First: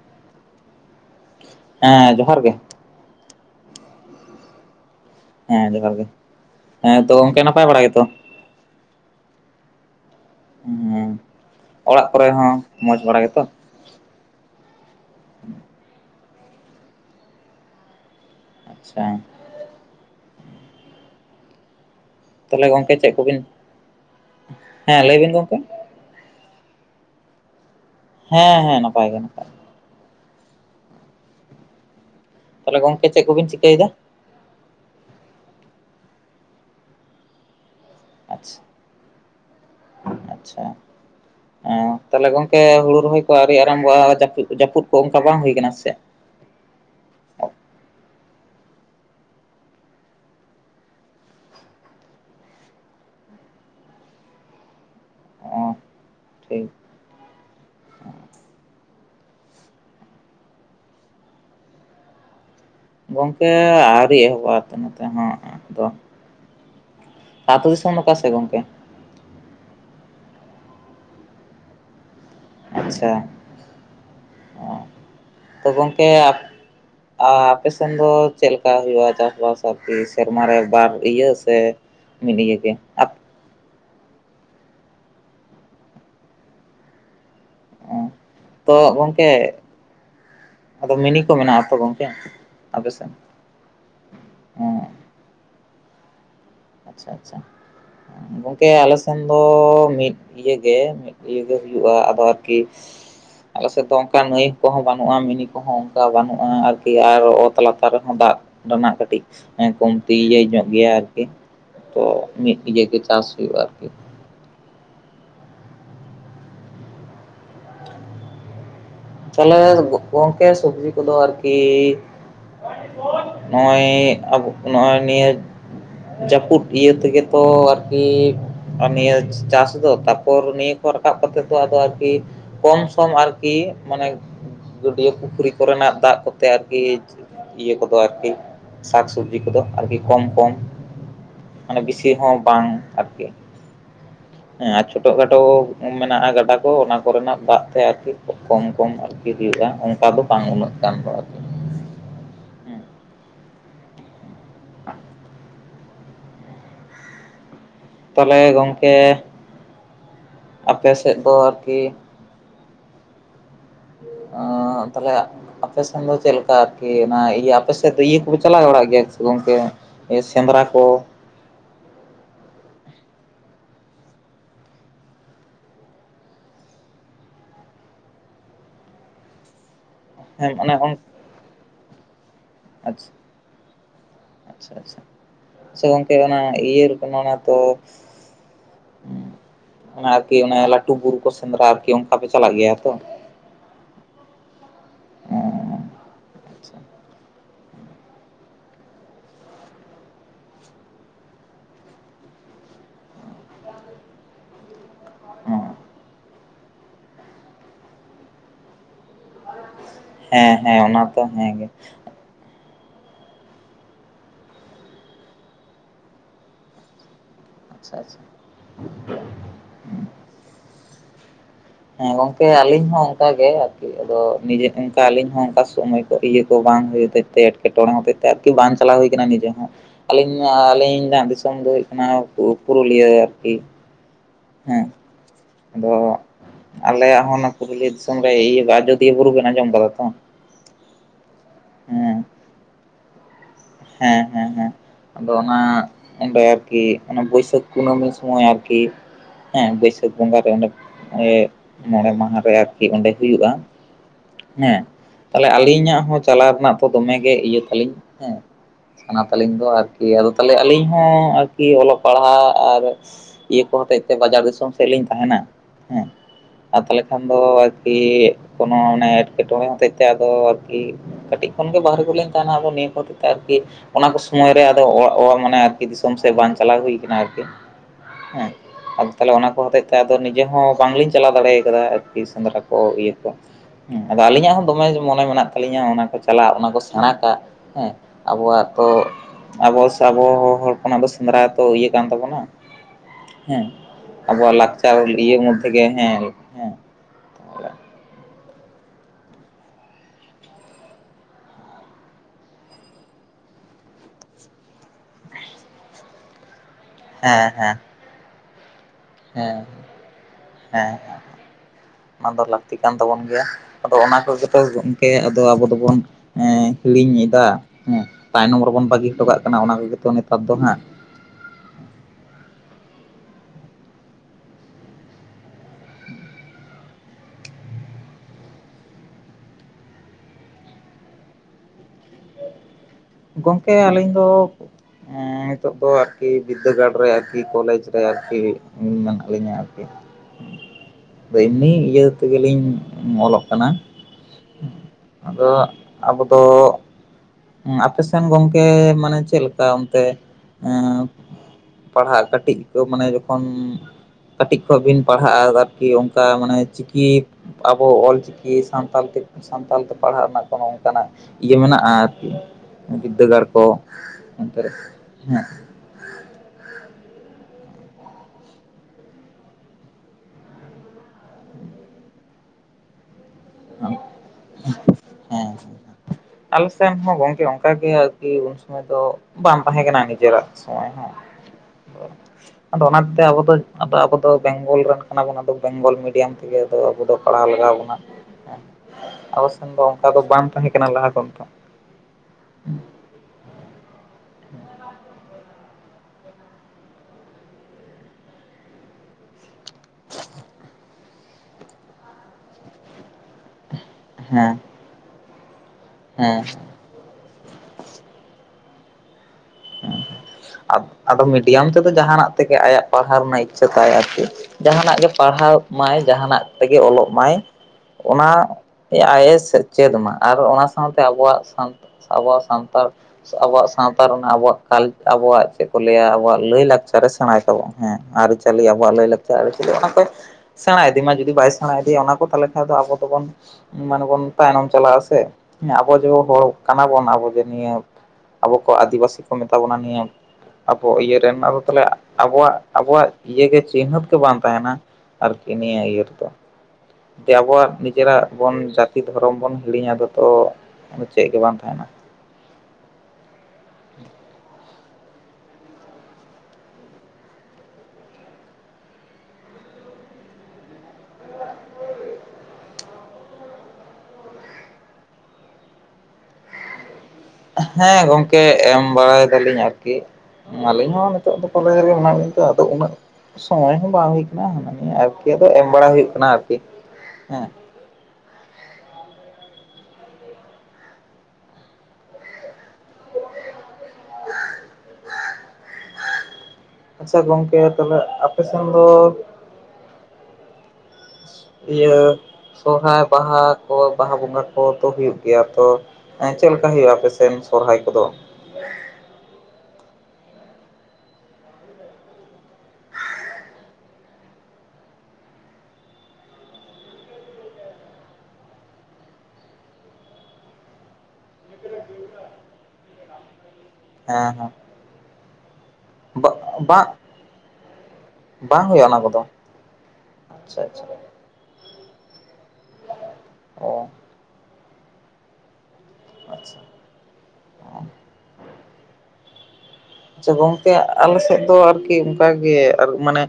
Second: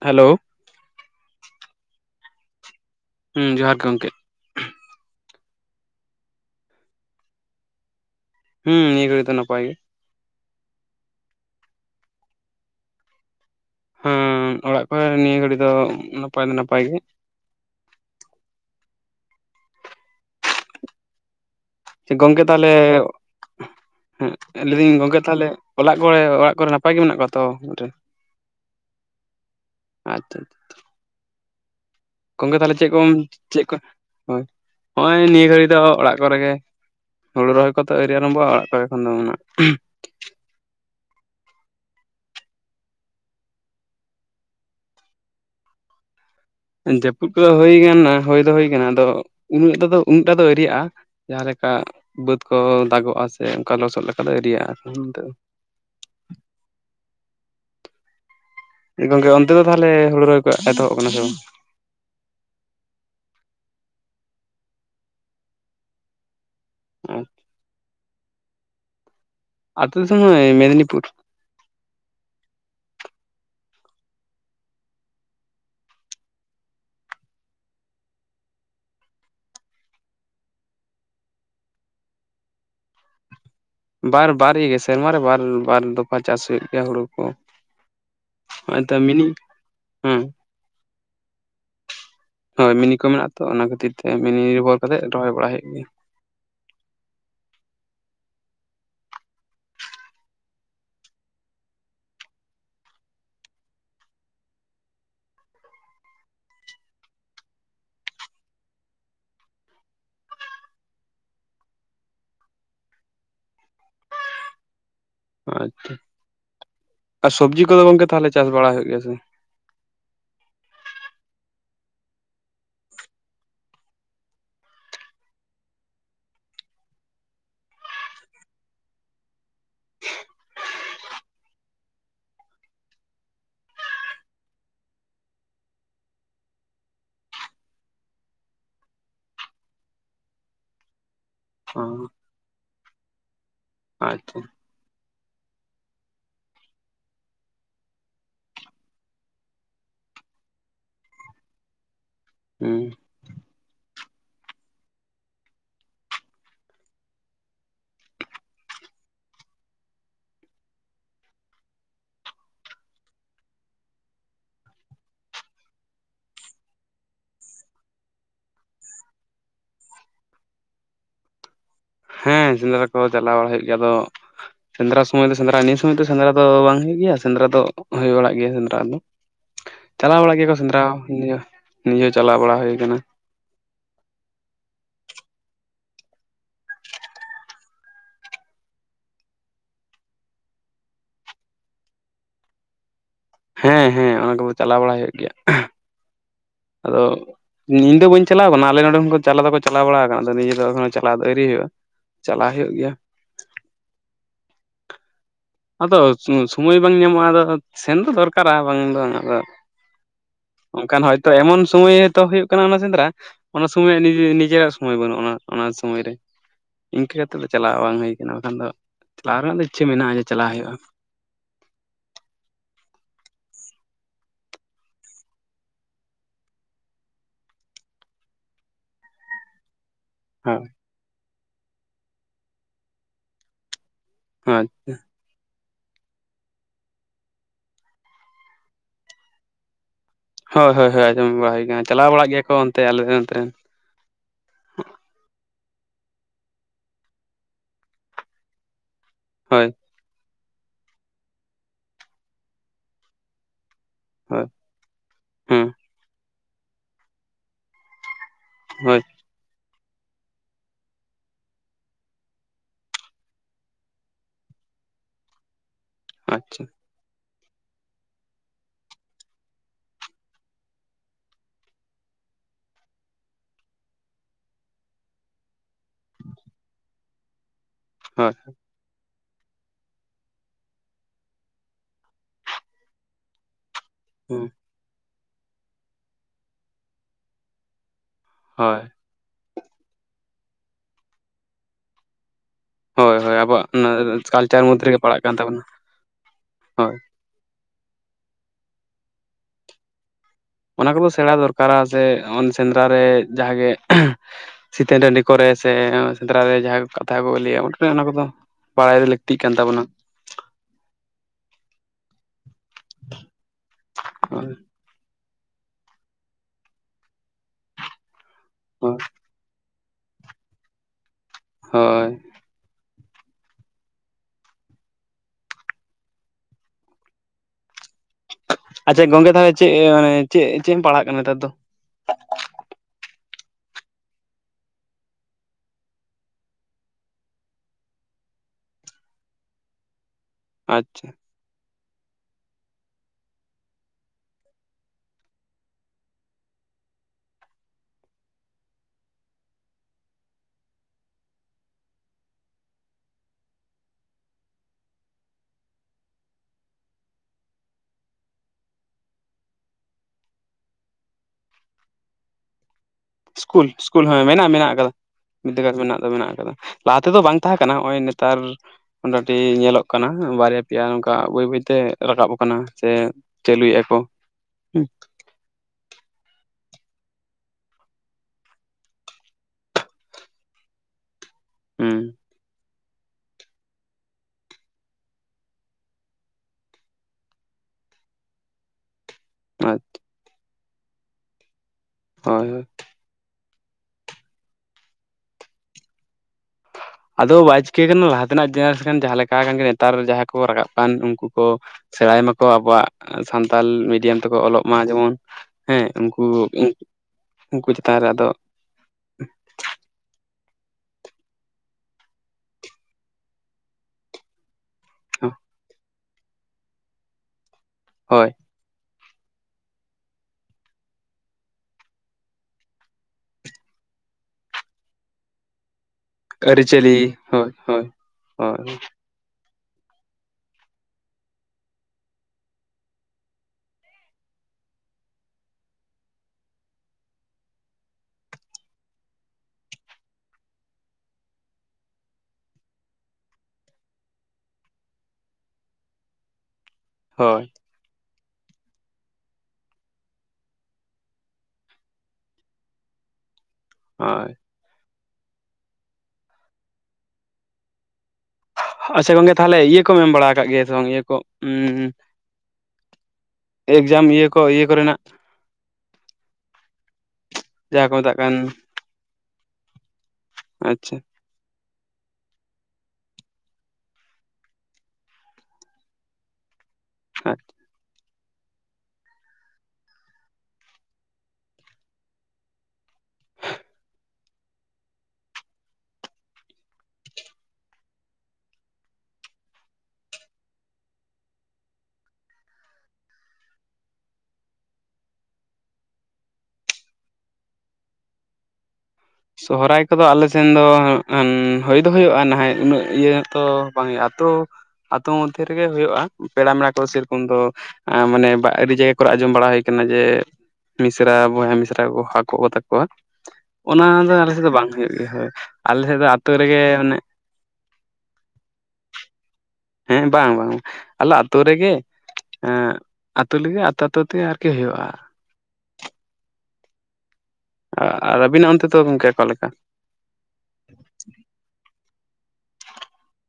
Hello ᱦᱮᱸ ᱡᱚᱦᱟᱨ ᱜᱮ ᱾ ᱦᱩᱸ ᱡᱚᱦᱟᱨ ᱜᱮ ᱜᱚᱢᱠᱮ ᱾ ᱦᱮᱸ ᱡᱚᱦᱟᱨ ᱜᱮ᱾ ᱦᱮᱸ ᱛᱚ ᱜᱚᱝᱠᱮ ᱱᱟᱯᱟᱭ ᱵᱟᱲᱟ ᱜᱮᱛᱚ? ᱦᱩᱸ ᱱᱤᱭᱟᱹ ᱜᱷᱟᱹᱲᱤ ᱫᱚ ᱱᱟᱯᱟᱭ ᱜᱮ ᱾ ᱦᱮᱸ ᱚᱲᱟᱜ ᱠᱚᱨᱮ ᱦᱚᱸ ᱢᱚᱸᱡᱽ ᱵᱟᱲᱟ ᱜᱮᱛᱚ? ᱦᱮᱸ ᱚᱲᱟᱜ ᱠᱚᱨᱮ ᱱᱤᱭᱟᱹ ᱜᱷᱟᱹᱲᱤ ᱫᱚ ᱱᱟᱯᱟᱭ ᱫᱚ ᱱᱟᱯᱟᱭ ᱜᱮ‌᱾ ᱟᱪᱪᱷᱟ᱾ ᱜᱚᱝᱠᱮ ᱛᱟᱦᱚᱞᱮ ᱜᱚᱝᱠᱮ ᱪᱮᱫ ᱠᱚᱵᱤᱱ ᱦᱮ, ᱸ ᱞᱮᱭᱮᱫᱟᱹᱧ ᱦᱮᱸ ᱜᱚᱢᱠᱮ ᱞᱟᱹᱭ ᱵᱤᱱ ᱛᱟᱦᱚᱞᱮ ᱜᱚᱝᱠᱮ ᱚᱞᱟᱜ ᱠᱚᱨᱮ ᱚᱲᱟᱜ ᱠᱚᱨᱮ ᱱᱟᱯᱟᱭ ᱜᱮ ᱢᱮᱱᱟᱜ ᱠᱚᱣᱟ ᱛᱚ [unintelligible] ᱴᱷᱮᱱ? ᱦᱮᱸ ᱦᱮᱸ ᱱᱟᱯᱟᱭ ᱜᱮ ᱱᱟᱯᱟᱭ [unintelligible] ᱜᱚᱝᱠᱮ ᱛᱟᱦᱚᱞᱮ ᱪᱮᱫ ᱠᱚᱢ ᱪᱮᱫ ᱠᱚ ᱦᱚᱭ ᱱᱚᱜᱼᱚᱭ ᱱᱤᱭᱟᱹ ᱜᱷᱟᱹᱲᱤᱡ ᱫᱚ ᱚᱲᱟᱜ ᱠᱚᱨᱮᱜ ᱜᱮ ᱾ ᱦᱩᱲᱩ ᱨᱚᱦᱚᱭ ᱠᱚᱫᱚ ᱟᱹᱣᱨᱤ ᱟᱮᱟᱢᱵᱚᱜ-ᱟ ᱟᱪᱪᱷᱟ ᱚᱲᱟᱜ ᱠᱚᱨᱮᱫ ᱮᱠᱷᱟᱱ ᱫᱚ ᱩᱱᱟᱹᱜ ᱟᱪᱪᱷᱟ᱾ ᱛᱟᱦᱚᱞᱮ ᱜᱚᱝᱠᱮ ᱦᱩᱲᱩ ᱨᱚᱦᱚᱭ ᱠᱚ ᱟᱨᱣᱨᱤ ᱟᱨᱟᱢᱵᱚᱜ-ᱟ ᱡᱟᱯᱩᱫ ᱡᱟᱹᱯᱩᱫ ᱠᱚ ᱚᱱᱠᱟ ᱵᱟᱝ ᱦᱩᱭ ᱠᱟᱱᱟ ᱥᱮ ᱡᱟᱹᱯᱩᱫ ᱠᱚᱫᱚ ᱦᱩᱭ ᱠᱟᱱᱟ ᱦᱩᱭ ᱫᱚ ᱦᱩᱭ ᱠᱟᱱᱟ ᱟᱫᱚ ᱩᱱᱟᱹᱜ ᱩᱱᱟᱹᱜᱴᱟᱜ ᱫᱚ ᱟᱨᱤᱭᱟᱜ-ᱟ᱾ ᱡᱟᱦᱟᱸ ᱞᱮᱠᱟ ᱵᱟᱹᱫᱽ ᱠᱚ ᱫᱟᱜᱚᱜ-ᱟ ᱥᱮ ᱚᱱᱠᱟ ᱞᱚᱥᱚᱫ ᱞᱮᱠᱟ ᱫᱚ ᱟᱹᱨᱤᱭᱟᱹᱜ-ᱟ᱾ ᱚ ᱴᱷᱤᱠ᱾ ᱜᱚᱝᱠᱮ ᱚᱱᱛᱮ ᱫᱚ ᱛᱟᱦᱚᱞᱮ ᱦᱩᱲᱩ ᱨᱚᱦᱚᱭ ᱠᱚ ᱮᱛᱚᱦᱚᱜ ᱠᱟᱱᱟ ᱥᱮ ᱵᱟᱝ? ᱜᱚᱝᱠᱮ ᱟᱹᱣᱨᱤ ᱮᱦᱚᱵᱚᱜᱛ ᱱᱚᱛᱮ ᱦᱚᱸᱫᱚ᱾ ᱦᱮᱸ᱾ ᱟᱹᱛᱩ ᱫᱤᱥᱚᱢ ᱫᱚ ᱚᱠᱟ ᱥᱮᱫ ᱜᱚᱝᱠᱮ? ᱟᱛᱳ ᱫᱤᱥᱚᱢ ᱢᱮᱫᱽᱱᱤᱯᱩᱨ ᱟᱪᱪᱷᱟ ᱛᱚ ᱜᱚᱢᱠᱮ ᱟᱨ ᱟᱯᱮ ᱥᱮᱱ ᱫᱚ ᱪᱮᱫ ᱞᱮᱠᱟ ᱦᱩᱭᱩᱜ-ᱟ ᱪᱟᱥᱵᱟᱥ ᱟᱨ ᱠᱤ ᱥᱮᱨᱢᱟ ᱨᱮ ᱵᱟᱨ ᱤᱭᱟᱹ ᱥᱮ ᱢᱤᱫ ᱤᱭᱟᱹ ᱜᱮ᱾ ᱵᱟᱨ ᱵᱟᱨ ᱤᱭᱟᱹ ᱜᱮ ᱥᱮᱨᱢᱟᱨ ᱨᱮ ᱵᱟᱨ ᱵᱟᱨ ᱫᱚᱯᱷᱟ ᱪᱟᱥ ᱦᱩᱭᱩᱜ ᱜᱮᱭᱟ ᱦᱩᱲᱩ ᱠᱚ᱾ ᱚ ᱛᱚ ᱱᱚᱛᱮ ᱢᱤᱱᱤ ᱜᱚᱢᱠᱮ ᱦᱮᱸ ᱟᱫᱚ ᱢᱤᱱᱤ ᱠᱚ ᱢᱮᱱᱟᱜ ᱟᱛᱚ ᱜᱚᱢᱠᱮ ᱦᱳᱭ ᱢᱤᱱᱤ ᱠᱚ ᱢᱮᱱᱟᱜ ᱟ ᱛᱚ ᱚᱱᱟ ᱠᱷᱟᱹᱛᱤᱨ ᱛᱮ ᱢᱤᱱᱤ ᱱᱤᱨᱵᱷᱚᱨ ᱦᱮᱸ ᱠᱟᱛᱮᱫ ᱨᱚᱦᱚᱭ ᱵᱟᱲᱟᱭ ᱦᱩᱭᱩᱜ ᱜᱮᱭᱟ᱾ ᱟᱪᱪᱷᱟ ᱟᱪᱪᱷᱟ ᱜᱚᱝᱠᱮ ᱟᱞᱮ ᱥᱮᱱ ᱫᱚ ᱢᱤᱫ ᱤᱭᱟᱹᱜᱮ ᱤᱭᱟᱹ ᱜᱮ ᱦᱩᱭᱩᱜ-ᱟ ᱟᱫᱚ ᱟᱨᱠᱤ ᱟᱞᱮ ᱥᱮᱫ ᱫᱚ ᱚᱱᱠᱟ ᱱᱟᱹᱭ ᱠᱚᱦᱚᱸ ᱵᱟᱹᱱᱩᱜ-ᱟ ᱢᱤᱱᱤ ᱠᱚᱦᱚᱸ ᱚᱱᱠᱟ ᱵᱟᱹᱱᱩᱜ-ᱟ ᱟᱨᱠᱤ ᱟᱨ ᱚᱛ ᱞᱟᱛᱟᱨ ᱨᱮᱦᱚᱸ ᱫᱟᱜ ᱨᱮᱱᱟᱜ ᱠᱟᱹᱴᱤᱡ ᱠᱚᱢᱛᱤ ᱧᱚᱜ ᱜᱮᱭᱟ ᱟᱨᱠᱤ ᱛᱚ ᱢᱤᱫ ᱤᱭᱟᱹ ᱜᱮ ᱪᱟᱥ ᱦᱩᱭᱩᱜ-ᱟ ᱟᱨᱠᱤ ᱟᱪᱪᱷᱟ ᱟᱨ ᱥᱚᱵᱡᱤ ᱠᱚᱫᱚ ᱜᱚᱝᱠᱮ ᱛᱟᱦᱚᱞᱮ ᱪᱟᱥ ᱵᱟᱲᱟ ᱦᱩᱭᱩᱜ ᱜᱮᱭᱟ ᱥᱮ ᱛᱟᱦᱚᱞᱮ ᱜᱚᱢᱠᱮ ᱥᱚᱵᱡᱤ ᱠᱚᱫᱚ ᱟᱨᱠᱤ ᱱᱚᱜ ᱟᱭ ᱱᱤᱭᱟᱹ ᱟᱵᱚ ᱱᱤᱭᱟᱹ ᱡᱟᱹᱯᱩᱫ ᱤᱭᱟᱹ ᱛᱮᱜᱮ ᱛᱚ ᱟᱨᱠᱤ ᱟᱨ ᱱᱤᱭᱟᱹ ᱪᱟᱥ ᱫᱚ ᱛᱟᱨᱯᱚᱨ ᱱᱤᱭᱟᱹ ᱠᱚ ᱨᱟᱠᱟᱵ ᱠᱟᱛᱮ ᱟᱫᱚ ᱟᱨᱠᱤ ᱠᱚᱢ ᱥᱚᱢ ᱟᱨᱠᱤ ᱢᱟᱱᱮ ᱜᱟᱹᱰᱤᱭᱟᱹ ᱯᱩᱠᱷᱨᱤ ᱠᱚᱨᱮᱱᱟᱜ ᱫᱟᱜ ᱠᱚᱛᱮ ᱟᱨᱠᱤ ᱤᱭᱟᱹ ᱠᱚᱫᱚ ᱟᱨᱠᱤ ᱥᱟᱠ ᱥᱚᱵᱡᱤ ᱠᱚᱫᱚ ᱟᱨᱠᱤ ᱠᱚᱢ ᱠᱚᱢ ᱢᱟᱱᱮ ᱚ ᱵᱮᱥᱤ ᱦᱚᱸ ᱵᱟᱝ ᱟᱨᱠᱤ ᱟᱪᱪᱷᱟ᱾ ᱦᱮᱸ ᱪᱷᱳᱴᱳ ᱠᱷᱟᱴᱚ ᱢᱮᱱᱟᱜ-ᱟ ᱜᱟᱰᱟ ᱠᱚ ᱚᱱᱟ ᱠᱚᱨᱮᱱᱟᱜ ᱫᱟᱜ ᱛᱮ ᱟᱨᱠᱤ ᱠᱚᱢ ᱠᱚᱢ ᱟᱨᱠᱤ ᱦᱩᱭᱩᱜ-ᱟ ᱚᱱᱠᱟ ᱫᱚ ᱵᱟᱝ ᱩᱱᱟᱹᱜ ᱜᱟᱱ ᱫᱚ ᱟᱨᱠᱤ ᱦᱮᱸ ᱦᱩᱸ᱾ [inaudible] ᱛᱟᱦᱚᱞᱮ ᱜᱚᱝᱠᱮ ᱟᱯᱮᱥᱮᱫ ᱫᱚ ᱟᱨᱠᱤ ᱟᱨ ᱛᱟᱦᱚᱞᱮ ᱟᱯᱮ ᱥᱮᱱ ᱫᱚ ᱪᱮᱫ ᱞᱮᱠᱟ ᱟᱨᱠᱤ ᱚᱱᱟ ᱤᱭᱟᱹ ᱟᱯᱮ ᱥᱮᱫ ᱫᱚ ᱤᱭᱟᱹ ᱠᱚᱯᱮ ᱪᱟᱞᱟᱣ ᱵᱟᱲᱟᱜ ᱜᱮᱭᱟ ᱥᱮ ᱜᱚᱝᱠᱮ? ᱥᱮᱸᱫᱽᱨᱟ ᱠᱚ ᱦᱮ ᱥᱮᱸᱫᱽᱨᱟ ᱠᱚ ᱪᱟᱞᱟᱣ ᱵᱟᱲᱟ ᱦᱩᱭᱩᱜ ᱜᱮᱭᱟ ᱟᱫᱚ ᱥᱮᱸᱫᱽᱨᱟ ᱥᱚᱢᱚᱭ ᱫᱚ ᱥᱮᱸᱫᱽᱨᱟ ᱱᱤᱭᱟᱹ ᱥᱚᱢᱚᱭ ᱫᱚ ᱥᱮᱸᱫᱽᱨᱟ ᱫᱚ ᱵᱟᱝ ᱦᱩᱭᱩᱜ ᱜᱮᱭᱟ ᱥᱮᱸᱫᱽᱨᱟ ᱫᱚ ᱦᱩᱭ ᱵᱟᱲᱟᱜ ᱜᱮᱭᱟ ᱥᱮᱸᱫᱽᱨᱟ ᱫᱚ᱾ ᱪᱟᱞᱟᱣ ᱵᱟᱲᱟ ᱦᱮᱸ ᱜᱮᱭᱟᱠᱚ ᱚᱱᱮ ᱥᱮᱸᱫᱽᱨᱟ ᱚᱱ ᱱᱤᱡᱮ ᱪᱟᱞᱟᱣ ᱵᱟᱲᱟ ᱦᱩᱭ᱾ ᱟᱠᱟᱱᱟ ᱟᱪᱪᱷᱟ ᱟᱪᱪᱷᱟ ᱟᱪᱪᱷᱟ᱾ ᱟᱪᱪᱷᱟ ᱜᱚᱢᱠᱮ ᱚᱱᱟ ᱤᱭᱟᱹ ᱠᱟᱱᱟ ᱚᱱᱟ ᱛᱚ ᱚᱱᱟ ᱟᱨᱠᱤ ᱚᱱᱮ ᱞᱟᱹᱴᱩ ᱵᱩᱨᱩ ᱠᱚ ᱥᱮᱸᱫᱽᱨᱟ ᱟᱨᱠᱤ ᱚᱱᱠᱟ ᱯᱮ ᱪᱟᱞᱟᱜ ᱜᱮᱭᱟ ᱛᱚ? ᱦᱮᱸ ᱦᱮᱸ ᱚᱱᱟ ᱠᱚᱫᱚ ᱪᱟᱞᱟᱣ ᱵᱟᱲᱟ ᱦᱩᱭᱩᱜ ᱜᱮᱭᱟ᱾ ᱟᱫᱚ ᱤᱧ ᱫᱚ ᱵᱟᱹᱧ ᱪᱟᱞᱟᱣ ᱟᱠᱟᱱᱟ ᱟᱞᱮ ᱱᱚᱰᱮ ᱠᱷᱚᱱ ᱪᱟᱞᱟ ᱫᱚᱠᱚ ᱪᱟᱞᱟᱣ ᱵᱟᱲᱟ ᱟᱠᱟᱱᱟ ᱟᱫᱚ ᱱᱤᱡᱮ ᱫᱚ ᱮᱠᱷᱚᱱᱟᱴᱚ ᱪᱟᱞᱟᱣ ᱫᱚ ᱟᱹᱣᱨᱤ ᱦᱩᱭᱩᱜ-ᱟ᱾ ᱪᱟᱞᱟᱜ ᱦᱩᱭᱩᱜ ᱜᱮᱭᱟ᱾ ᱟᱫᱚ ᱥᱩ ᱥᱩᱢᱚᱭ ᱵᱟᱝ ᱧᱟᱢᱚᱜ-ᱟ ᱟᱫᱚ ᱥᱮᱱ ᱫᱚ ᱫᱚᱨᱠᱟᱨᱟ ᱵᱟᱝ ᱫᱚ ᱵᱟᱝ ᱟᱫᱚ ᱦᱮᱸ ᱦᱮᱸ ᱚᱱᱟ ᱚᱱᱠᱟᱱ ᱛᱚ ᱦᱚᱭᱛᱚ ᱦᱮᱸ ᱮᱢᱚᱱ ᱜᱮ ᱥᱚᱢᱚᱭᱮ ᱛᱚ ᱦᱩᱭᱩᱜ ᱠᱟᱱᱟ ᱚᱱᱟ ᱥᱮᱸᱫᱽᱨᱟ ᱚᱱᱟ ᱥᱚᱢᱚᱭ ᱱᱤ-ᱱᱤᱡᱮᱨᱟᱜ ᱥᱚᱢᱳᱚᱭ ᱵᱟᱹᱱᱩᱜᱼᱟ ᱚᱱᱟ ᱚᱱᱟ ᱥᱳᱢᱚᱭ ᱨᱮ᱾ ᱤᱱᱠᱟᱹ ᱠᱟᱛᱮᱫ ᱫᱚ ᱪᱟᱞᱟᱣ ᱟᱪᱪᱷᱟ ᱵᱟᱝ ᱦᱩᱭ ᱟᱪᱪᱷᱟ ᱠᱟᱱᱟ ᱵᱟᱠᱷᱟᱱ ᱫᱚ ᱪᱟᱞᱟᱣ ᱨᱮᱱᱟᱜ ᱫᱚ ᱤᱪᱪᱷᱟᱹ ᱦᱩᱸ ᱢᱮᱱᱟᱜ-ᱟ ᱡᱮ ᱪᱟᱞᱟᱣ ᱦᱩᱭᱩᱜ-ᱟ᱾ [inaudible] ᱦᱮᱸ ᱜᱚᱝᱠᱮ ᱟᱞᱤᱧ ᱦᱚᱸ ᱚᱱᱠᱟ ᱜᱮ ᱟᱨᱠᱤ ᱟᱫᱚ ᱱᱤᱡᱮ ᱚᱱᱠᱟ ᱟᱞᱤᱧ ᱦᱚᱸ ᱚᱱᱠᱟ ᱥᱚᱢᱚᱭ ᱠᱚ ᱤᱭᱟᱹ ᱠᱚ ᱵᱟᱝ ᱦᱩᱭ ᱦᱚᱛᱮᱡ ᱛᱮ ᱮᱸᱴᱠᱮᱴᱚᱬᱮ ᱦᱚᱛᱮᱡ ᱛᱮ ᱟᱨᱠᱤ ᱵᱟᱝ ᱪᱟᱞᱟᱣ ᱦᱩᱭ ᱠᱟᱱᱟ ᱱᱤᱡᱮ ᱦᱚᱸ᱾ ᱦᱳᱭ ᱟᱹᱞᱤᱧᱟᱜ ᱟᱹᱞᱤᱧᱟᱜ ᱫᱤᱥᱚᱢ ᱫᱚ ᱦᱩᱭᱩᱜ ᱠᱟᱱᱟ ᱯᱩᱨᱩᱞᱤᱭᱟᱹ ᱟᱨᱠᱤ᱾ ᱦᱮᱸ ᱟᱪᱪᱷᱟ᱾ ᱟᱫᱚ ᱟᱞᱮᱭᱟᱜ ᱦᱚᱸ ᱚᱱᱟ ᱯᱩᱨᱩᱞᱤᱭᱟᱹ ᱫᱤᱥᱚᱢ ᱨᱮ ᱤᱭᱟᱹ ᱟᱡᱚᱫᱤᱭᱟᱹ ᱵᱩᱨᱩ ᱵᱮᱱ ᱟᱸᱡᱚᱢ ᱠᱟᱫᱟ ᱛᱚ? ᱦᱳᱭ ᱦᱳᱭ ᱦᱳᱭ ᱟᱸᱡᱚᱢ ᱵᱟᱲᱟ ᱦᱩᱭ ᱟᱠᱟᱱᱟ ᱪᱟᱞᱟᱣ ᱦᱮᱸ ᱵᱟᱲᱟᱜ ᱜᱮᱭᱟ ᱠᱚ ᱚᱱᱛᱮ ᱟᱞᱮ ᱥᱮᱫ ᱚᱱᱛᱮ ᱨᱮᱱ᱾ ᱦᱮᱸ ᱦᱮᱸ ᱦᱮᱸ᱾ ᱟᱫᱚ ᱚᱱᱟ ᱚᱸᱰᱮ ᱟᱨᱠᱤ ᱚᱱᱟ ᱵᱟᱹᱭᱥᱟᱹᱠᱷ ᱠᱩᱱᱟᱹᱢᱤ ᱥᱚᱢᱚᱭ ᱟᱨᱠᱤ ᱦᱮᱸ ᱦᱳᱭ ᱵᱟᱹᱭᱥᱟᱹᱠᱷ ᱵᱚᱸᱜᱟᱨᱮ ᱚᱸᱰᱮ ᱳᱭ ᱢᱚᱬᱮ ᱢᱟᱦᱟ ᱨᱮ ᱟᱨᱠᱤ ᱚᱸᱰᱮ ᱦᱩᱭᱩᱜ-ᱟ᱾ ᱦᱳᱭ ᱦᱮᱸ ᱛᱟᱦᱞᱮ ᱦᱮᱸ ᱟᱹᱞᱤᱧᱟᱜ ᱦᱚᱸ ᱪᱟᱞᱟᱣ ᱨᱮᱱᱟᱜ ᱫᱚ ᱫᱚᱢᱮ ᱜᱮ ᱤᱭᱟᱹ ᱛᱟᱞᱤᱧ ᱦᱮᱸ, ᱦᱳᱭ, ᱥᱟᱱᱟ ᱛᱟᱹᱞᱤᱧ ᱫᱚ ᱟᱨᱠᱤ ᱟᱫᱚ ᱛᱟᱦᱚᱞᱮ ᱟᱹᱞᱤᱧ ᱦᱚᱸ ᱟᱨᱠᱤ ᱚᱞᱚᱜ ᱯᱟᱲᱦᱟᱜ ᱟᱨ ᱤᱭᱟᱹ ᱠᱚ ᱦᱚᱛᱮᱡ ᱛᱮ ᱵᱟᱡᱟᱨ ᱫᱤᱥᱚᱢ ᱥᱮᱫ ᱞᱤᱧ ᱛᱟᱦᱮᱸᱱᱟ ᱦᱮᱸ, ᱟᱪᱪᱷᱟ, ᱟᱨ ᱛᱟᱦᱚᱞᱮ ᱠᱷᱟᱱ ᱫᱚ ᱟᱨᱠᱤ ᱠᱳᱱᱳ ᱢᱟᱱᱮ ᱮᱸᱴᱠᱮᱴᱚᱬᱮ ᱦᱚᱛᱮᱡ ᱛᱮ ᱟᱫᱚ ᱟᱨᱠᱤ ᱠᱟᱹᱴᱤᱡ ᱠᱷᱚᱱᱜᱮ ᱵᱟᱦᱨᱮ ᱠᱚᱞᱤᱧ ᱛᱟᱦᱮᱱᱟ ᱟᱫᱚ ᱱᱤᱭᱟᱹ ᱠᱚᱨᱮ ᱟᱨᱠᱤ ᱚᱱᱟ ᱠᱚ ᱥᱚᱢᱚᱭ ᱨᱮ ᱟᱫᱚ ᱚᱲᱟᱜ ᱚᱟᱜ ᱢᱟᱱᱮ ᱟᱨᱠᱤ ᱫᱤᱥᱚᱢ ᱥᱮᱫ ᱵᱟᱝ ᱪᱟᱞᱟᱣ ᱦᱩᱭ ᱟᱠᱟᱱᱟ ᱟᱨᱠᱤ᱾ ᱦᱳᱭ ᱦᱮᱸ᱾ ᱟᱫᱚ ᱛᱟᱦᱚᱞᱮ ᱚᱱᱟ ᱠᱚ ᱦᱚᱛᱮᱡ ᱛᱮ ᱟᱫᱚ ᱱᱤᱡᱮ ᱦᱚᱸ ᱵᱟᱝᱞᱤᱧ ᱪᱟᱞᱟᱣ ᱫᱟᱲᱮ ᱠᱟᱫᱟ ᱟᱨᱠᱤ ᱥᱮᱸᱫᱽᱨᱟ ᱠᱚ ᱤᱭᱟᱹ ᱠᱚ᱾ ᱦᱮᱸ ᱟᱫᱚ ᱟᱹᱞᱤᱧᱟᱜ ᱦᱚᱸ ᱫᱚᱢᱮ ᱢᱚᱱᱮ ᱢᱮᱱᱟᱜ ᱛᱟᱞᱤᱧᱟ ᱚᱱᱟ ᱠᱚ ᱪᱟᱞᱟᱜ, ᱚᱱᱟ ᱠᱚ ᱥᱮᱬᱟ ᱠᱟᱜ ᱦᱮᱸ, ᱟᱵᱚᱣᱟᱜ ᱦᱳᱭ ᱛᱚ ᱟᱵᱚ ᱥᱮ ᱟᱵᱚ ᱦᱚᱲ ᱦᱚᱯᱚᱱᱟᱜ ᱫᱚ ᱥᱮᱸᱫᱽᱨᱟ ᱛᱚ ᱤᱭᱟᱹ ᱠᱟᱱ ᱛᱟᱵᱚᱱᱟ ᱦᱳᱭ ᱦᱳᱭ ᱦᱮᱸ ᱟᱵᱚᱣᱟᱜ ᱚᱱᱟ ᱟᱵᱚᱣᱟᱜ ᱠᱟᱞᱪᱟᱨ ᱢᱚᱫᱽᱫᱷᱮ ᱞᱟᱠᱪᱟᱨ ᱨᱮᱜᱮ ᱯᱟᱲᱟᱜ ᱠᱟᱱ ᱤᱭᱟᱹ ᱛᱟᱵᱚᱱᱟ ᱢᱚᱫᱽᱫᱷᱮ ᱜᱮ ᱦᱮᱸ ᱦᱮᱸ ᱦᱳᱭ ᱦᱮᱸ ᱚᱱᱟ ᱠᱚᱫᱚ ᱥᱮᱬᱟ ᱫᱚᱨᱠᱟᱨᱟ ᱥᱮ ᱚᱱ ᱥᱮᱸᱫᱽᱨᱟ ᱨᱮ ᱡᱟᱦᱟᱸ ᱜᱮ᱾ ᱥᱤᱛᱟᱹ ᱰᱟᱹᱰᱤ ᱠᱚᱨᱮ ᱥᱮ ᱥᱮᱸᱫᱽᱨᱟ ᱨᱮ ᱡᱟᱦᱟᱸ ᱠᱟᱛᱷᱟ ᱠᱚ ᱞᱟᱹᱭᱟ ᱩᱱ ᱦᱮᱸ ᱚᱱᱟ ᱠᱚᱫᱚ ᱵᱟᱲᱟᱭ ᱞᱟᱹᱠ ᱦᱮᱸ, ᱦᱮᱸ, ᱚᱱᱟ ᱫᱚ ᱞᱟᱹᱠᱛᱤ ᱠᱟᱱ ᱛᱟᱵᱚᱱ ᱜᱮᱭᱟ᱾ ᱟᱫᱚ ᱚᱱᱟ ᱠᱚᱜᱮ ᱦᱳᱭ ᱛᱚ ᱜᱚᱢᱠᱮ ᱟᱫᱚ ᱟᱵᱚ ᱫᱚᱵᱚᱱ ᱮᱸ ᱦᱤᱲᱤᱧ ᱮᱫᱟ ᱦᱮᱸ᱾ ᱛᱟᱭᱱᱚᱢ ᱨᱮᱵᱚᱱ ᱵᱟᱹᱜᱤ ᱦᱚᱴᱚ ᱠᱟᱜ ᱠᱟᱱᱟ ᱚᱱᱟ ᱠᱚᱜᱮ ᱛᱚ ᱱᱮᱛᱟᱨ ᱫᱚ ᱦᱟᱸᱜ ᱦᱳᱭ, ᱟᱪᱪᱷᱟ ᱜᱚᱝᱠᱮ ᱛᱟᱦᱚᱞᱮ ᱪᱮᱫ ᱢᱟᱱᱮ ᱪᱮᱫ ᱪᱮᱫ ᱮᱢ ᱯᱟᱲᱦᱟᱜ ᱠᱟᱱᱟ ᱱᱮᱛᱟᱨ ᱫᱚ᱾ ᱜᱚᱢᱠᱮ ᱟᱹᱞᱤᱧ ᱫᱚ ᱱᱤᱛᱚᱜ ᱫᱚ ᱟᱨᱠᱤ ᱵᱤᱫᱽᱫᱟᱹᱜᱟᱲ ᱨᱮ ᱟᱨᱠᱤ ᱠᱚᱞᱮᱡᱽ ᱨᱮ ᱟᱨᱠᱤ ᱢᱮᱱᱟᱜ ᱞᱤᱧᱟ ᱟᱨᱠᱤ᱾ ᱟᱪᱪᱷᱟ᱾ ᱟᱫᱚ ᱮᱢᱱᱤ ᱤᱭᱟᱹ ᱛᱮᱜᱮᱞᱤᱧ ᱚᱞᱚᱜ ᱠᱟᱱᱟ, ᱟᱫᱚ ᱟᱵᱚ ᱫᱚ ᱟᱯᱮ ᱥᱮᱱ ᱜᱚᱝᱠᱮᱻ ᱢᱟᱱᱮ ᱪᱮᱫᱞᱮ ᱞᱮᱠᱟ ᱚᱱᱛᱮ? ᱮᱻ ᱯᱟᱲᱦᱟᱜ ᱠᱟᱹᱴᱤᱡ ᱠᱚ ᱢᱟᱱᱮ ᱡᱚᱠᱷᱚᱱ ᱠᱟᱹᱴᱤᱡ ᱠᱷᱚᱡ ᱵᱤᱱ ᱯᱟᱲᱦᱟᱜᱼᱟ ᱟᱨᱠᱤ ᱚᱱᱠᱟ ᱢᱟᱱᱮ ᱪᱤᱠᱤ ᱟᱵᱚ ᱚᱞᱪᱤᱠᱤ ᱥᱟᱱᱛᱟᱞ ᱛᱮ ᱥᱟᱱᱛᱟ ᱛᱮ ᱯᱟᱲᱦᱟᱜ ᱨᱮᱱᱟᱜ ᱠᱳᱚᱱᱚ ᱚᱱᱠᱟᱱᱟᱜ ᱤᱭᱟᱹ ᱢᱮᱱᱟᱜᱼᱟ [inaudible] ᱠᱚ ᱫᱠᱩᱞ ᱥᱠᱩᱞ ᱦᱮᱸ ᱢᱮᱱᱟᱜ ᱚᱱᱛᱮ ᱨᱮ ᱢᱮᱱᱟᱜ ᱟᱠᱟᱫᱟ ᱦᱮᱸ ᱵᱤᱫᱽᱫᱟᱹᱜᱟᱲ ᱢᱮᱱᱟᱜ ᱫᱚ ᱢᱮᱱᱟᱜ ᱟᱠᱟᱫᱟ᱾ ᱞᱟᱦᱟ ᱛᱮᱫᱚ ᱵᱟᱝ ᱛᱟᱦᱮᱸ ᱠᱟᱱᱟ ᱱᱚᱜᱼᱚᱭ ᱱᱮᱛᱟᱨᱻ ᱴᱟᱩᱴᱤ ᱧᱮᱞᱚᱜ ᱠᱟᱱᱟ, ᱵᱟᱨᱭᱟ ᱯᱮᱭᱟ ᱱᱚᱝᱠᱟ ᱵᱟᱹᱭ ᱵᱟᱹᱭᱛᱮ ᱨᱟᱠᱟᱵ ᱟᱠᱟᱱᱟ ᱥᱮ, ᱪᱟᱹᱞᱩᱭᱮᱜ-ᱟ ᱠᱚ ᱾ᱦᱩᱸ ᱦᱮᱸ ᱦᱮᱸ᱾ ᱟᱞᱮ ᱥᱮᱱ ᱦᱚᱸ ᱜᱚᱢᱠᱮ ᱚᱱᱠᱟ ᱜᱮ ᱟᱨᱠᱤ ᱩᱱ ᱥᱚᱢᱚᱭ ᱫᱚ, ᱵᱟᱝ ᱛᱟᱦᱮᱸ ᱠᱟᱱᱟ ᱱᱤᱡᱮᱨᱟᱜ ᱦᱩᱸ [unintelligible] ᱟᱫᱚ ᱚᱱᱟ ᱛᱮ ᱟᱵᱚ ᱫᱚ ᱟᱫᱚ ᱟᱵᱚ ᱫᱚ ᱵᱮᱝᱜᱚᱞ ᱨᱮᱱ ᱠᱟᱱᱟ ᱵᱚᱱ ᱟᱫᱚ ᱵᱮᱝᱜᱚᱞ ᱢᱤᱰᱤᱭᱟᱢ ᱛᱮᱜᱮ ᱟᱫᱚ ᱟᱵᱚ ᱫᱚ ᱯᱟᱲᱦᱟᱣ ᱞᱟᱜᱟᱣ ᱟᱵᱚᱱᱟ, ᱦᱮᱸ ᱟᱵᱚ ᱥᱮᱱ ᱦᱳᱭ ᱫᱚ ᱚᱱᱠᱟ ᱫᱚ ᱵᱟᱝ ᱛᱟᱦᱮᱸ ᱠᱟᱱᱟ ᱞᱟᱦᱟ ᱠᱷᱚᱱ ᱫᱚ᱾ ᱦᱳᱭ ᱦᱳᱭ᱾ [unintelligible] ᱟᱫᱚ ᱵᱟᱭ ᱪᱤᱠᱟᱹ ᱠᱟᱱᱟ ᱞᱟᱦᱟ ᱛᱮᱱᱟᱜ ᱡᱟᱸᱦᱟ ᱟᱠᱟᱱ ᱜᱮ ᱡᱟᱦᱟᱸ ᱞᱮᱠᱟ ᱠᱟᱱᱟ ᱱᱮᱛᱟᱨ ᱡᱟᱦᱟᱸᱭ ᱠᱚ ᱨᱟᱠᱟᱵ ᱠᱟᱱ ᱩᱱᱠᱩ ᱠᱚ ᱥᱮᱬᱟᱭ ᱢᱟᱠᱚ ᱟᱵᱚᱣᱟᱜ ᱥᱟᱱᱛᱟᱞ ᱢᱤᱫᱼᱼ ᱢᱤᱰᱤᱭᱟᱢ ᱛᱮᱠᱚ ᱦᱮᱸ ᱚᱞᱚᱜ ᱢᱟ ᱡᱮᱢᱚᱱ ᱦᱮᱸ, ᱩᱱᱠᱩ ᱦᱮᱸ ᱦᱚᱸ ᱩᱱᱠᱩ ᱪᱮᱛᱟᱱ ᱨᱮ ᱟᱫᱚ ᱦᱩᱸᱟᱫ ᱟᱫᱚ ᱢᱤᱰᱤᱭᱟᱢ ᱛᱮᱫᱚ ᱡᱟᱦᱟᱸᱱᱟᱜ ᱛᱮᱜᱮ ᱟᱭᱟᱜ ᱯᱟᱲᱦᱟᱣ ᱨᱮᱱᱟᱜ ᱤᱪᱪᱷᱟᱹ ᱛᱟᱭ ᱟᱨᱠᱤ᱾ ᱡᱟᱦᱟᱸᱱᱟᱜ ᱜᱮ ᱯᱟᱲᱦᱟᱜ ᱢᱟᱭ ᱡᱟᱦᱟᱸᱱᱟᱜ ᱛᱮᱜᱮ ᱚᱞᱚᱜ ᱢᱟᱭ ᱚᱱᱟᱼᱼ ᱦᱳᱭ ᱛᱮ ᱟᱭ ᱮ ᱪᱮᱫ ᱢᱟ ᱟᱨ ᱚᱱᱟ ᱥᱟᱶᱛᱮ ᱟᱵᱚᱣᱟᱜ ᱟᱵᱚᱣᱟᱜ ᱥᱟᱱᱛᱟᱲ ᱟᱵᱚᱣᱟᱜ ᱥᱟᱶᱛᱟ ᱨᱮᱱᱟᱜ ᱟᱵᱚᱣᱟᱜ ᱠᱟᱞ ᱟᱵᱚᱣᱟᱜ ᱪᱮᱫ ᱠᱚ ᱞᱟᱹᱭᱟ ᱟᱵᱚᱣᱟᱜ ᱞᱟᱹᱭ ᱟᱹᱨᱤᱪᱟᱹᱞᱤ ᱞᱟᱠᱪᱟᱨᱮ ᱥᱮᱬᱟᱭ ᱦᱳᱭ ᱛᱟᱵᱚᱱᱟ ᱦᱳᱭ ᱦᱮᱸ ᱦᱳᱭ ᱟᱹᱨᱤᱪᱟᱹᱞᱤ ᱟᱵᱚᱣᱟᱜ ᱞᱟᱹᱭ ᱞᱟᱠᱪᱟᱨ ᱟᱹᱨᱤᱪᱟᱹᱞᱤ ᱚᱱᱟ ᱠᱚ ᱥᱮᱬᱟ ᱤᱫᱤᱢᱟ ᱡᱩᱫᱤ ᱵᱟᱭ ᱥᱮᱬᱟ ᱤᱫᱤᱭᱟ ᱚᱱᱟ ᱠᱚ ᱛᱟᱦᱚᱞᱮ ᱠᱷᱟᱱ ᱫᱚ ᱟᱵᱚ ᱫᱚᱵᱚᱱ ᱢᱟᱱᱮ ᱵᱚᱱ ᱛᱟᱭᱱᱚᱢ ᱪᱟᱞᱟᱜ ᱟᱥᱮ, ᱟᱵᱚ ᱡᱮ ᱦᱚᱲ ᱠᱟᱱᱟ ᱵᱚᱱ ᱟᱵᱚ ᱡᱮ ᱱᱤᱭᱟᱹᱼᱼ ᱟᱵᱚ ᱠᱚ ᱟᱹᱫᱤᱵᱟᱹᱥᱤ ᱠᱚ ᱢᱮᱛᱟ ᱵᱚᱱᱟ ᱱᱤᱭᱟᱹᱼᱼ ᱟᱵᱚ ᱤᱭᱟᱹ ᱨᱮᱱ, ᱟᱫᱚ ᱛᱟᱦᱚᱞᱮ ᱟᱵᱚᱣᱟᱜ ᱟᱵᱚᱣᱟᱜ ᱤᱭᱮ ᱪᱤᱱᱦᱟᱹᱛ ᱜᱮ ᱵᱟᱝ ᱛᱟᱦᱮᱸᱱᱟ᱾ ᱟᱨᱠᱤ ᱱᱤᱭᱟᱹ ᱤᱭᱟᱹ ᱨᱮᱫᱚ ᱡᱮ ᱦᱳᱭ ᱟᱵᱚᱣᱟᱜ ᱱᱤᱡᱮᱨᱟᱜ ᱵᱚᱱ ᱪᱟᱨᱼᱼ ᱡᱟᱹᱛᱤ ᱫᱷᱚᱨᱚᱢ ᱵᱚᱱ ᱦᱤᱲᱤᱧᱟ ᱟᱫᱚ ᱛᱚ ᱪᱮᱫ ᱜᱮ ᱵᱟᱝ ᱛᱟᱦᱮᱸᱱᱟ᱾ ᱦᱳᱭ ᱟᱪᱪᱷᱟ ᱜᱚᱢᱠᱮ ᱛᱟᱦᱚᱞᱮ ᱤᱭᱟᱹ ᱠᱚᱢ ᱮᱢ ᱵᱟᱲᱟ ᱟᱠᱟᱫ ᱜᱮᱭᱟ ᱥᱮ ᱵᱟᱝ ᱤᱭᱟᱹ ᱠᱚ ᱩᱸᱻ ᱮᱠᱡᱟᱢ ᱤᱭᱟᱹ ᱠᱚ ᱤᱭᱟᱹ ᱠᱚᱨᱮᱱᱟᱜ? ᱡᱟᱦᱟᱸ ᱠᱚ ᱦᱮᱸ ᱢᱮᱛᱟᱜ ᱠᱟᱱ ᱜᱚᱢᱠᱮ ᱮᱢ ᱵᱟᱲᱟᱭ ᱫᱟᱞᱤᱧ ᱟᱨᱠᱤ᱾ ᱟᱹᱞᱤᱧ ᱟᱪᱪᱷᱟ ᱦᱚᱸ ᱱᱤᱛᱚᱜ ᱫᱚ ᱯᱟᱞᱮ ᱨᱮᱜᱮ ᱢᱮᱱᱟᱜ ᱵᱤᱱ ᱛᱚ ᱟᱫᱚ ᱩᱱᱟᱹᱜ ᱥᱚᱢᱚᱭ ᱦᱚᱸ ᱵᱟᱝ ᱦᱩᱭ ᱠᱟᱱᱟ ᱦᱟᱱᱟ ᱱᱤᱭᱟᱹ ᱟᱨᱠᱤ ᱟᱫᱚ ᱮᱢ ᱵᱟᱲᱟ ᱦᱩᱭᱩᱜ ᱠᱟᱱᱟ ᱟᱨᱠᱤ ᱦᱮᱸ [unintelligible] ᱟᱪᱪᱷᱟ ᱜᱚᱢᱠᱮ ᱛᱟᱦᱚᱞᱮ ᱟᱯᱮ ᱥᱮᱱ ᱫᱚ ᱤᱭᱟᱹ ᱥᱚᱦᱚᱨᱟᱭᱵᱟᱦᱟ ᱵᱟᱦᱟ ᱠᱚ ᱵᱟᱦᱟ ᱵᱚᱸᱜᱟ ᱠᱚᱫᱚ ᱦᱳᱭᱳᱜ ᱜᱮᱭᱟ ᱛᱚ? ᱮᱸ ᱪᱮᱫ ᱞᱮᱠᱟ ᱦᱳᱭᱳᱜ-ᱟ ᱟᱯᱮ ᱥᱮᱱ ᱥᱚᱦᱚᱨᱟᱭ ᱠᱚᱫᱚ? ᱥᱚᱦᱚᱨᱟᱭ ᱠᱚᱫᱚ ᱟᱞᱮ ᱥᱮᱱ ᱫᱚ ᱦᱳᱭ ᱫᱚ ᱦᱳᱭᱳᱜ-ᱟ ᱱᱟᱦᱟᱜ ᱩᱱᱟᱹᱜ ᱤᱭᱟᱹ ᱛᱚ ᱵᱟᱝ ᱦᱳᱭᱳᱜ-ᱟ ᱟᱛᱳᱼᱼ ᱟᱛᱳ ᱢᱚᱫᱽᱫᱷᱮ ᱨᱮᱜᱮ ᱦᱳᱭᱳᱜ-ᱟ, ᱯᱮᱲᱟ ᱢᱮᱲᱟ ᱠᱚ ᱥᱮᱨᱚᱠᱚᱢ ᱫᱚᱼᱼᱼ ᱢᱟᱱᱮ ᱟᱹᱰᱤ ᱡᱟᱭᱜᱟ ᱠᱚᱨᱮ ᱟᱸᱡᱚᱢ ᱵᱟᱲᱟ ᱦᱳᱭ ᱠᱟᱱᱟ ᱡᱮ ᱢᱤᱥᱨᱟ, ᱵᱚᱭᱦᱟ ᱢᱤᱥᱨᱟ ᱠᱚᱠᱚ ᱦᱚᱦᱚ ᱟᱠᱚ ᱛᱟᱠᱚᱣᱟ᱾ ᱚᱱᱟ ᱫᱚ ᱦᱮᱸ ᱟᱞᱮ ᱥᱮᱫ ᱫᱚ ᱦᱮᱸ ᱵᱟᱝ ᱦᱩᱭᱩᱜ ᱜᱮᱭᱟ ᱦᱳᱭ, ᱟᱞᱮ ᱥᱮᱫ ᱫᱚ ᱵᱟ ᱟᱛᱳ ᱨᱮᱜᱮ ᱵᱟᱝ ᱢᱟᱱᱮ ᱵᱟᱝ ᱦᱳᱭᱳᱜ-ᱟ ᱚᱱᱟ ᱠᱚᱫᱚ᱾ ᱦᱮᱸ ᱵᱟᱝ ᱵᱟᱝ, ᱟᱪᱪᱷᱟ ᱟᱪᱪᱷᱟ ᱟᱞᱮ ᱟᱛᱳ ᱨᱮᱜᱮ‌, ᱮᱸ ᱟᱛᱳ ᱞᱮᱜᱮ ᱟᱛᱳ ᱚ ᱟᱛᱳ ᱛᱮ ᱟᱨ ᱠᱤ ᱦᱳᱭᱳᱜ-ᱟ᱾ ᱟᱪᱪᱷᱟ᱾ ᱚ ᱟ ᱟᱨ ᱟᱹᱵᱤᱱᱟᱜ ᱚᱱᱛᱮ ᱫᱚ ᱜᱚᱝᱠᱮ ᱚᱠᱟ‌ ᱞᱮᱠᱟ? ᱟᱪᱷᱟ ᱜᱚᱝᱠᱮ ᱟᱞᱮ ᱥᱮᱫ ᱫᱚ ᱟᱨᱠᱤ ᱚᱱᱠᱟ ᱜᱮ ᱟᱨ ᱢᱟᱱᱮ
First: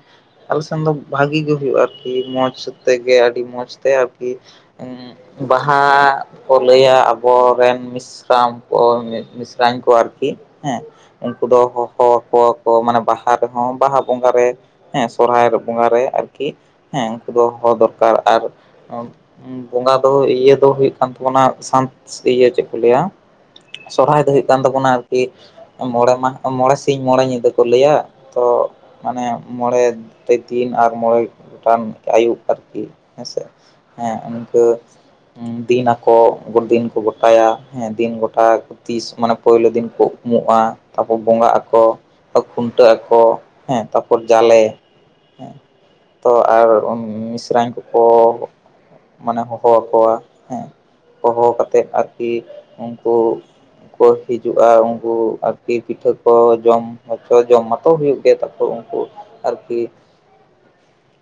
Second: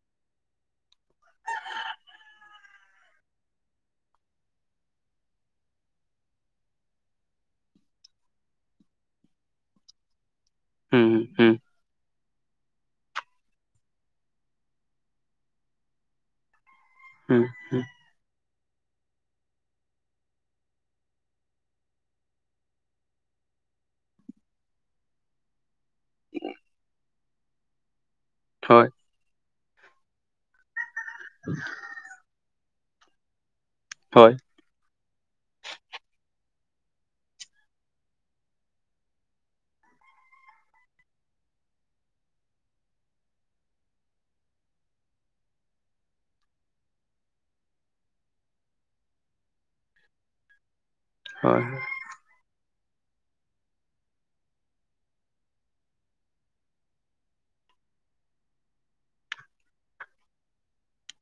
ᱟᱞᱮ ᱥᱮᱱ ᱫᱚ ᱵᱷᱟᱜᱤ ᱜᱮ ᱦᱩᱭᱩᱜ-ᱟ ᱟᱨᱠᱤ ᱢᱚᱸᱡᱽ ᱥᱟᱛᱮᱜᱮ ᱟᱹᱰᱤ ᱢᱚᱸᱡᱽ ᱛᱮ ᱟᱨᱠᱤ ᱩᱸ ᱵᱟᱦᱟ ᱠᱚ ᱞᱟᱹᱭᱟ ᱟᱵᱚ ᱨᱮᱱ ᱢᱤᱥ ᱥᱨᱟᱢ‌ ᱠᱚ ᱢᱤ ᱢᱤᱥᱨᱟᱧ ᱠᱚ ᱟᱨᱠᱤ ᱦᱮᱸ, ᱦᱩᱸ ᱩᱱᱠᱩ ᱦᱩᱸ ᱫᱚ ᱦᱚᱦᱚ ᱟᱠᱚᱣᱟᱠ ᱠᱚ ᱢᱟᱱᱮ ᱵᱟᱦᱟ ᱨᱮᱦᱚᱸ ᱵᱟᱦᱟ ᱵᱚᱸᱜᱟ ᱨᱮ ᱦᱮᱸ ᱥᱚᱨᱦᱟᱭ ᱵᱚᱸᱜᱟ ᱨᱮ ᱟᱨ ᱠᱤ ᱦᱮᱸ ᱦᱮᱸ, ᱩᱱᱠᱩ ᱫᱚ ᱦᱩᱸ ᱦᱚᱦᱚ ᱦᱩᱸ ᱫᱚᱨᱠᱟᱨ, ᱟᱨ ᱩᱸ ᱵᱚᱸᱜᱟ ᱫᱚ ᱤᱭᱟᱹ ᱫᱚ ᱦᱩᱭᱩᱜ ᱠᱟᱱ ᱛᱟᱵᱚᱱᱟ ᱥᱟᱱᱛ ᱤᱭᱟᱹ ᱪᱮᱫ ᱠᱚ ᱞᱮᱭᱟ? ᱥᱚᱦᱨᱟᱭ ᱫᱚ ᱦᱩᱭᱩᱜ ᱠᱟᱱ ᱛᱟᱵᱚᱱᱟ ᱟᱨᱠᱤ, ᱢᱚᱬᱮ ᱢᱟ ᱢᱚᱬᱮ ᱥᱤᱧ ᱢᱚᱬᱮ ᱧᱤᱫᱟᱹ ᱠᱚ ᱞᱮᱭᱟ, ᱛᱚ ᱦᱳᱭ ᱢᱟᱱᱮ ᱢᱚᱬᱮ ᱴᱮ ᱫᱤᱱ ᱟᱨ ᱢᱚᱬᱮ ᱜᱚᱴᱟᱱ ᱟᱹᱭᱩᱵ ᱟᱨᱠᱤ, ᱦᱮᱸ ᱥᱮ ᱦᱮᱸ ᱦᱳᱭ ᱤᱱᱠᱟᱹ ᱫᱤᱱ ᱟᱠᱚ ᱫᱤᱱ ᱠᱚ ᱜᱚᱴᱟᱭᱟ ᱦᱮᱸ ᱫᱤᱱ ᱜᱚᱴᱟ ᱛᱤᱥ ᱢᱟᱱᱮ ᱯᱳᱭᱞᱳ ᱫᱤᱱ ᱠᱚ ᱩᱢᱩᱜᱼᱟ᱾ ᱛᱟᱯᱚᱨ ᱵᱚᱸᱜᱟᱜ-ᱟ ᱠᱚ, ᱟ ᱠᱷᱩᱱᱴᱟᱹᱜ-ᱟ ᱠᱚ, ᱦᱮᱸ ᱛᱟᱯᱚᱨ ᱡᱟᱞᱮ᱾ ᱛᱚ ᱟᱨ ᱩᱸ ᱢᱤᱥᱨᱟᱧ ᱠᱚᱠᱚ ᱢᱟᱱᱮ ᱦᱚᱦᱚᱣᱟᱠᱚᱣᱟ ᱦᱮᱸ᱾ ᱦᱚᱦᱚ ᱦᱳᱭ ᱠᱟᱛᱮᱫ ᱟᱨᱠᱤ ᱩᱱᱠᱩ ᱠᱚ ᱦᱤᱡᱩᱜᱼᱟ ᱩᱱᱠᱩ ᱟ ᱛᱤ ᱯᱤᱴᱷᱟᱹ ᱠᱚ ᱡᱚᱢ ᱦᱚᱪᱚ ᱡᱚᱢ ᱢᱟᱛᱚ ᱦᱩᱭᱩᱜ ᱜᱮᱭᱟ ᱛᱟᱯᱚᱨ ᱩᱱᱠᱩ ᱟᱨᱠᱤ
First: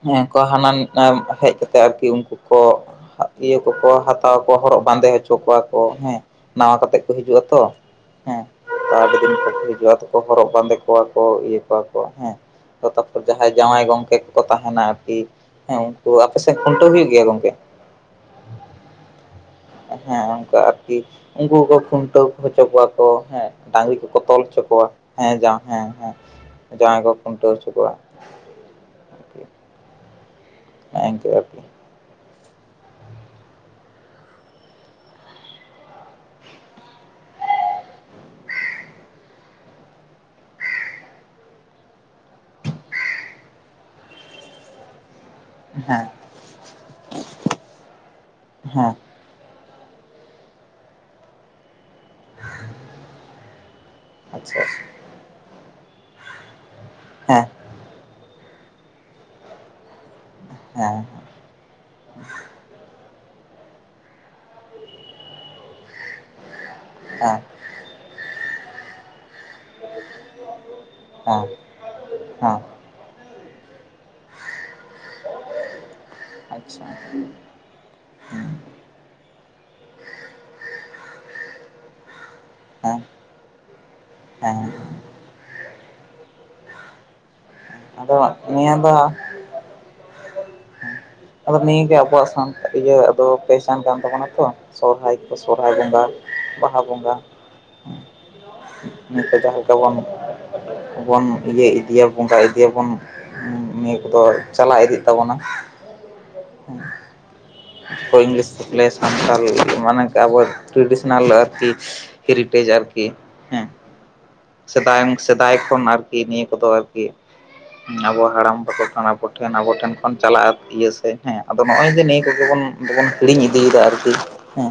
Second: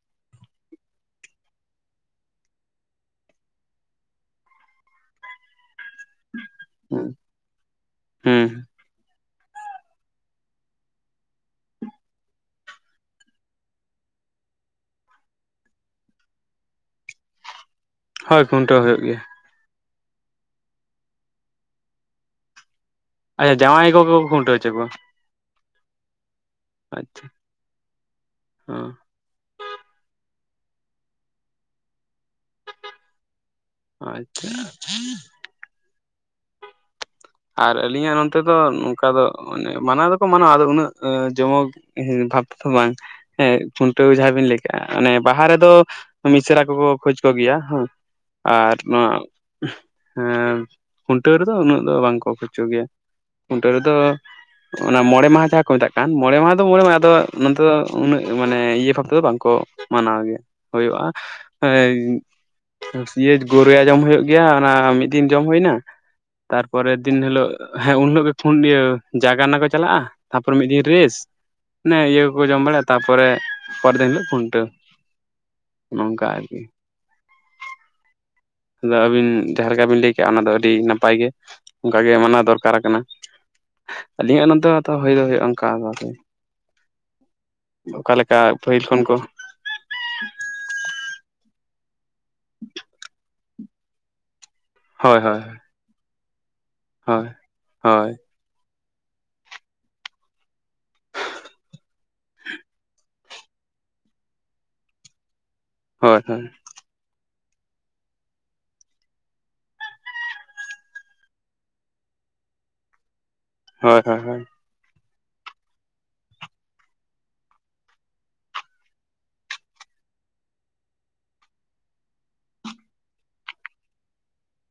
ᱦᱮᱸ ᱠᱟ ᱦᱟᱱᱟᱱ ᱮᱸ ᱦᱮᱡ ᱠᱟᱛᱮ ᱟᱨᱠᱤ ᱩᱱᱠᱩ ᱠᱚ ᱤᱭᱟᱹ ᱠᱚᱠᱚ ᱦᱟᱛᱣᱟ ᱠᱚᱣᱟ ᱦᱚᱨᱚᱜ ᱵᱟᱸᱫᱮ ᱪᱚ ᱠᱚᱣᱟ ᱠᱚ ᱦᱮᱸ, ᱱᱟᱣᱟ ᱠᱟᱛᱮᱜ ᱠᱚ ᱦᱤᱡᱩᱜᱼᱟ ᱛᱚ ᱦᱩᱸ ᱦᱮᱸ, [unintelligible] ᱦᱤᱡᱩᱜᱼᱟ ᱛᱚᱠᱚ ᱦᱚᱨᱚᱜ ᱵᱟᱸᱫᱮ ᱠᱚᱣᱟ ᱠᱚ ᱤᱭᱟᱹ ᱠᱚᱣᱟ ᱠᱚ ᱦᱮᱸ᱾ ᱛᱚ ᱛᱟᱯᱚᱨ ᱡᱟᱦᱟᱸᱭ ᱡᱟᱶᱟᱭ ᱜᱚᱝᱠᱮ ᱠᱚᱠᱚ ᱛᱟᱦᱮᱱᱟ ᱟᱨᱠᱤ, ᱦᱮᱸ ᱩᱱᱠᱩ ᱟᱯᱮ ᱥᱮᱫ ᱠᱷᱩᱱᱴᱟᱹᱣ ᱦᱩᱭᱩᱜ ᱜᱮᱭᱟ ᱜᱚᱝᱠᱮ? ᱦᱳᱭ ᱠᱷᱩᱱᱴᱟᱹᱣ ᱦᱳᱭᱳᱜ ᱜᱮᱭᱟ᱾ ᱦᱮᱸ ᱚᱱᱠᱟ ᱟᱨᱠᱤ ᱩᱱᱠᱩ ᱠᱚ ᱠᱷᱩᱱᱴᱟᱹᱣ ᱦᱚᱪᱚ ᱠᱚᱣᱟ ᱠᱚ ᱦᱮᱸ, ᱰᱟᱝᱨᱤ ᱠᱚᱠᱚ ᱛᱚᱞ ᱦᱚᱪᱚ ᱠᱚᱣᱟ᱾ ᱦᱮᱸ ᱡᱟᱸ ᱦᱮᱸ ᱦᱮᱸ, ᱡᱟᱶᱟᱭ ᱠᱚ ᱠᱷᱩᱱᱴᱟᱹᱣ ᱦᱚᱪᱚ ᱠᱚᱣᱟ᱾ ᱦᱩᱸ᱾ ᱦᱮᱸᱜ ᱤᱱᱠᱟᱹ ᱟᱨᱠᱤ ᱟᱪᱪᱷᱟ᱾ ᱟᱨ ᱟᱹᱞᱤᱧᱟᱜ ᱱᱚᱱᱛᱮ ᱫᱚ ᱱᱚᱝᱠᱟ ᱫᱚ ᱢᱟᱱᱮ ᱢᱟᱱᱟᱣ ᱫᱚᱠᱚ ᱢᱟᱱᱟᱣᱟ ᱟᱫᱚ ᱩᱱᱟᱹᱜ ᱮᱸ ᱡᱚᱢᱚᱠ ᱦᱮ ᱵᱷᱟᱵ ᱛᱚ ᱵᱟᱝ ᱦᱮᱸ ᱯᱷᱩᱱᱴᱷᱟᱹᱣ ᱡᱟᱦᱟᱸ ᱵᱤᱱ ᱞᱟᱹᱭ ᱠᱟ ᱚᱱᱮ ᱵᱟᱦᱟ ᱨᱮᱫᱚ ᱦᱮᱸ ᱢᱤᱥᱨᱟ ᱠᱚᱠᱚ ᱠᱷᱚᱡᱽ ᱠᱚᱜᱮᱭᱟ ᱦᱮᱸ, ᱟᱨ ᱦᱮᱸ ᱱᱚᱣᱟ ᱦᱮᱸ ᱠᱷᱩᱱᱴᱟᱹᱣ ᱨᱮᱫᱚ ᱩᱱᱟᱹᱜ ᱫᱚ ᱵᱟᱝ ᱠᱚ [unintelligible] ᱜᱮᱭᱟ ᱠᱷᱩᱱᱴᱟᱹᱣ ᱨᱮᱫᱚ ᱟᱪᱪᱷᱟ ᱚᱱᱟ ᱢᱚᱬᱮ ᱢᱟᱦᱟ ᱡᱟᱦᱟᱸ ᱠᱚ ᱢᱮᱛᱟᱜ ᱠᱟᱱ ᱢᱚᱬᱮ ᱢᱟᱦᱟ ᱫᱚ ᱢᱚᱬᱮ ᱢᱟᱦᱟ ᱟᱫᱚ ᱦᱮᱸ ᱱᱚᱱᱛᱮ ᱫᱚ ᱩᱱᱟᱹᱜ ᱢᱟᱱᱮ ᱤᱭᱟᱹ ᱵᱷᱟᱵ ᱛᱮᱫᱚ ᱵᱟᱝᱠᱚ ᱢᱟᱱᱟᱣ ᱜᱮᱭᱟ᱾ ᱦᱮᱸ ᱦᱮᱸ ᱦᱳᱭᱳᱜᱼᱟ ᱮᱸ [unintelligible] ᱜᱳᱨᱳᱭᱟ ᱡᱚᱢ ᱦᱩᱭᱩᱜ ᱜᱮᱭᱟ ᱚᱱᱟ ᱢᱤᱫ ᱫᱤᱱ ᱡᱚᱢ ᱦᱳᱭᱱᱟ ᱛᱟᱨᱯᱚᱨᱮᱨ ᱫᱤᱱ ᱦᱮᱸ ᱦᱮᱸ ᱦᱤᱞᱳᱜ ᱦᱮᱸ ᱩᱱ ᱦᱤᱞᱳᱜ ᱜᱮ ᱯᱷᱳᱱ ᱤᱭᱟᱹ ᱡᱟᱜᱟᱱᱟ ᱠᱚ ᱪᱟᱞᱟᱼᱟ, ᱛᱟᱯᱚᱨ ᱢᱤᱫ ᱫᱤᱱ ᱨᱮᱥ ᱚᱱᱮ ᱤᱭᱟᱹ ᱠᱚᱠᱚ ᱡᱚᱢ ᱵᱟᱲᱟ᱾ ᱛᱟᱯᱚᱨᱮ ᱯᱚᱨ ᱫᱤᱱ ᱦᱤᱞᱳ ᱠᱷᱩᱱᱴᱟᱹᱣ, ᱱᱚᱝᱠᱟ ᱟᱨᱠᱤ᱾ [unintelligible] ᱫᱟ ᱟᱹᱵᱤᱱ ᱡᱟᱦᱟᱸ ᱞᱮᱠᱟ ᱵᱤᱱ ᱞᱟᱹᱭ ᱠᱮᱜᱼᱟ, ᱚᱱᱟ ᱫᱚ ᱟᱹᱰᱤ ᱱᱟᱯᱟᱭ ᱜᱮ ᱚᱱᱠᱟ ᱜᱮ ᱢᱟᱱᱟᱣ ᱫᱚᱨ ᱠᱟᱨᱟ ᱦᱮᱸ ᱠᱟᱱᱟ ᱟᱹᱞᱤᱧᱟᱜ ᱦᱮᱸ ᱱᱚᱛᱮ ᱦᱚᱛᱚ ᱦᱩᱭ ᱫᱚ ᱦᱩᱭᱩᱜᱼᱟ ᱚᱱᱠᱟ ᱫᱚ ᱠᱤ ᱟᱫᱚ ᱚᱠᱟᱞᱮᱠᱟ ᱱᱤᱭᱟᱹ ᱯᱟᱹᱦᱤᱞ ᱫᱚ ᱠᱷᱚᱱ ᱠᱚ ᱟᱫᱚ ᱱᱤᱭᱟᱹᱜᱮ ᱟᱵᱚᱣᱟᱜ ᱥᱟᱱ ᱤᱭᱟᱹ ᱟᱫᱚ ᱯᱮᱥᱟᱱ ᱠᱟᱱ ᱛᱟᱵᱚᱱᱟ ᱛᱚ, ᱥᱚᱨᱦᱟᱭ ᱦᱳᱭ ᱛᱮ ᱠᱚ ᱦᱳᱭ ᱥᱚᱨᱦᱟᱭ ᱵᱚᱸᱜᱟ᱾ ᱵᱟᱦᱟ ᱵᱚᱸᱜᱟ, ᱦᱳᱭ ᱦᱳᱭ ᱱᱤᱛᱚᱜ ᱡᱟᱦᱟᱸ ᱞᱮᱠᱟ ᱵᱚᱱ ᱵᱚᱱ ᱤᱭᱟᱹ ᱤᱫᱤᱭᱟ ᱵᱚᱸᱜᱟ ᱤᱫᱤᱭᱟᱵᱚᱱ᱾ ᱱᱤᱭᱟᱹ ᱠᱚᱫᱚ ᱪᱟᱞᱟᱣ ᱤᱫᱤᱜ ᱛᱟᱵᱚᱱᱟ᱾ ᱦᱳᱭ ᱦᱳᱭ᱾ [unintelligible] ᱦᱳᱭ ᱤᱝᱞᱤᱥ ᱞᱮᱥ ᱥᱟᱱᱛᱟᱞ ᱢᱟᱱᱮ ᱠᱟᱜᱚᱡ ᱴᱨᱮᱰᱤᱥᱚᱱᱟᱞ ᱟᱨᱠᱤ ᱦᱮᱨᱤᱴᱮᱡᱽ ᱟᱨᱠᱤ ᱦᱮᱸ᱾ ᱦᱳᱭ ᱦᱳᱭ ᱦᱳᱭ᱾ ᱥᱮᱫᱟᱭᱚᱝ ᱥᱮᱫᱟᱭ ᱠᱷᱚᱱ ᱟᱨᱠᱤ ᱱᱤᱭᱟᱹ ᱠᱚᱫᱚ ᱟᱨᱠᱤ ᱱᱟᱵᱚ ᱦᱟᱲᱟᱢ ᱵᱟᱠᱚ ᱴᱷᱮᱱ ᱟᱵᱚ ᱴᱷᱮᱱ ᱟᱵᱚ ᱴᱷᱮᱱ ᱠᱷᱚᱱ ᱪᱟᱞᱟ-ᱟ ᱤᱭᱟᱹ ᱥᱮ ᱦᱮᱸ ᱟᱫᱚ ᱱᱚᱼᱚᱭ ᱡᱮ ᱱᱮᱭ ᱠᱚᱜᱮ ᱵᱚᱱ ᱫᱚᱵᱚᱱ ᱦᱤᱲᱤᱧ ᱤᱫᱤᱭᱮᱫᱟ ᱟᱨᱠᱤ ᱦᱮᱸ᱾